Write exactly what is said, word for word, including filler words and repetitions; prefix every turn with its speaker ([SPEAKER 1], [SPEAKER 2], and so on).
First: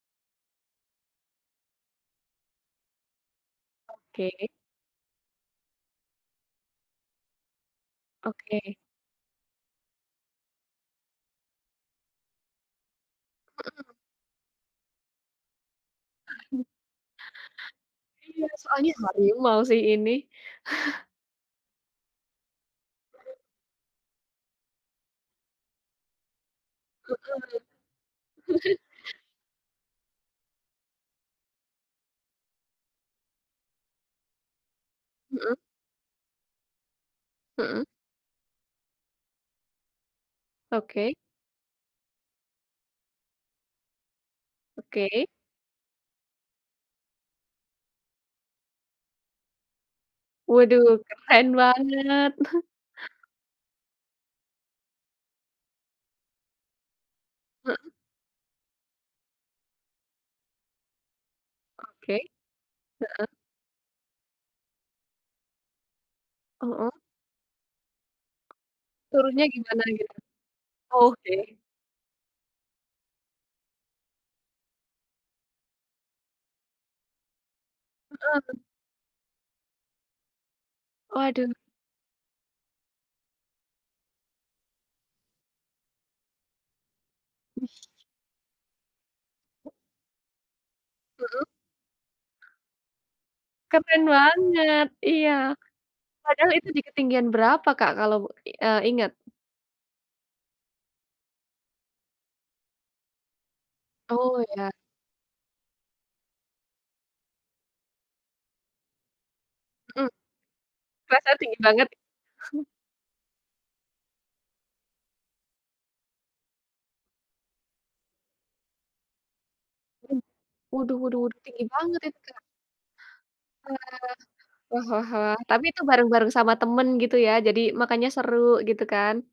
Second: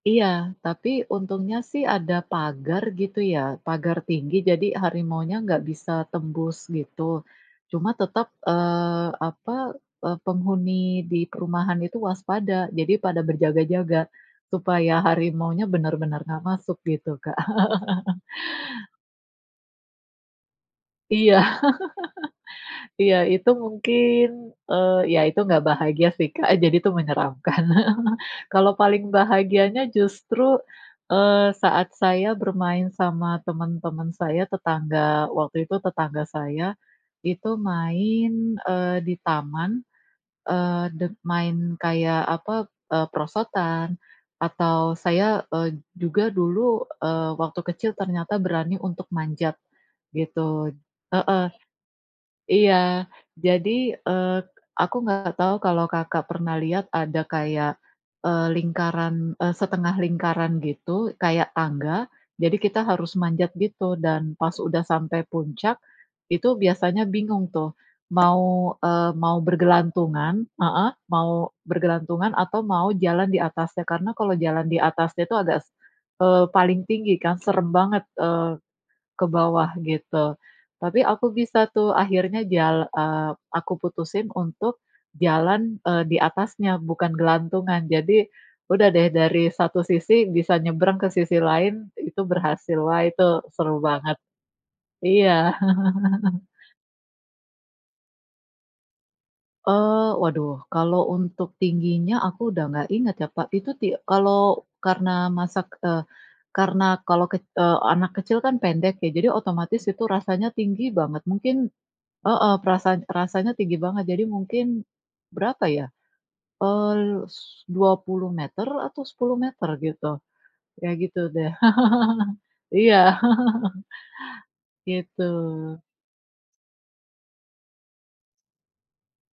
[SPEAKER 1] Iya, tapi untungnya sih ada pagar gitu ya, pagar tinggi
[SPEAKER 2] Oke.
[SPEAKER 1] jadi harimaunya nggak bisa tembus, gitu. Cuma tetap,
[SPEAKER 2] Oke.
[SPEAKER 1] eee, apa eee, penghuni di perumahan itu waspada jadi pada
[SPEAKER 2] Mhm.
[SPEAKER 1] berjaga-jaga supaya harimaunya benar-benar nggak masuk gitu, Kak.
[SPEAKER 2] Iya, soalnya hari ini mau sih ini.
[SPEAKER 1] Iya. Iya, itu mungkin, eee, ya itu nggak bahagia sih, Kak. Jadi itu
[SPEAKER 2] Mhm.
[SPEAKER 1] menyeramkan. Kalau paling bahagianya justru, eee, saat saya bermain sama teman-teman saya, tetangga,
[SPEAKER 2] Mhm.
[SPEAKER 1] waktu itu tetangga saya, itu
[SPEAKER 2] Mhm.
[SPEAKER 1] main, eee, di taman, eee, d
[SPEAKER 2] Oke.
[SPEAKER 1] main kayak apa eee, perosotan atau
[SPEAKER 2] Oke.
[SPEAKER 1] saya, eee, juga dulu, eee, waktu kecil ternyata berani untuk manjat, gitu.
[SPEAKER 2] Waduh,
[SPEAKER 1] Heeh,
[SPEAKER 2] keren banget.
[SPEAKER 1] iya. Jadi, eee, aku nggak tahu kalau, Kakak, pernah lihat ada kayak,
[SPEAKER 2] Mhm.
[SPEAKER 1] eee, lingkaran, eee, setengah lingkaran gitu kayak tangga.
[SPEAKER 2] Oke,
[SPEAKER 1] Jadi kita harus
[SPEAKER 2] heeh.
[SPEAKER 1] manjat gitu dan pas udah sampai puncak itu
[SPEAKER 2] Mhm.
[SPEAKER 1] biasanya bingung tuh mau, eee, mau
[SPEAKER 2] Turunnya gimana gitu?
[SPEAKER 1] bergelantungan heeh,
[SPEAKER 2] Oke.
[SPEAKER 1] mau bergelantungan atau mau jalan di atasnya. Karena kalau jalan di atasnya itu agak s eee, paling tinggi kan, seram banget, eee,
[SPEAKER 2] Heeh.
[SPEAKER 1] ke bawah gitu. Tapi aku
[SPEAKER 2] Waduh.
[SPEAKER 1] bisa tuh akhirnya jal eee, aku putusin untuk jalan, eee, di atasnya bukan gelantungan. Jadi udah deh dari satu sisi bisa nyebrang ke sisi
[SPEAKER 2] Mhm.
[SPEAKER 1] lain itu berhasil. Wah, itu seru
[SPEAKER 2] Keren
[SPEAKER 1] banget.
[SPEAKER 2] banget, iya.
[SPEAKER 1] Iya.
[SPEAKER 2] Padahal itu di ketinggian berapa, Kak, kalau i eee, ingat?
[SPEAKER 1] Oh. Waduh, kalau untuk tingginya aku udah nggak ingat ya, Pak. Itu ti
[SPEAKER 2] Oh,
[SPEAKER 1] kalau
[SPEAKER 2] ya.
[SPEAKER 1] karena masak eee, karena kalau kec eee, anak kecil kan pendek, ya jadi otomatis itu
[SPEAKER 2] Mhm,
[SPEAKER 1] rasanya tinggi banget,
[SPEAKER 2] berasa
[SPEAKER 1] mungkin
[SPEAKER 2] tinggi banget.
[SPEAKER 1] heeh, perasaan rasanya tinggi banget. Jadi mungkin, berapa ya? Eee, l s dua puluh meter atau sepuluh meter gitu.
[SPEAKER 2] Mhm,
[SPEAKER 1] Kayak
[SPEAKER 2] waduh
[SPEAKER 1] gitu
[SPEAKER 2] waduh, itu
[SPEAKER 1] deh.
[SPEAKER 2] tinggi banget itu ya.
[SPEAKER 1] Iya.
[SPEAKER 2] Wah wah wah wah, tapi
[SPEAKER 1] Gitu.
[SPEAKER 2] itu bareng-bareng sama teman gitu ya, jadi makanya seru gitu kan.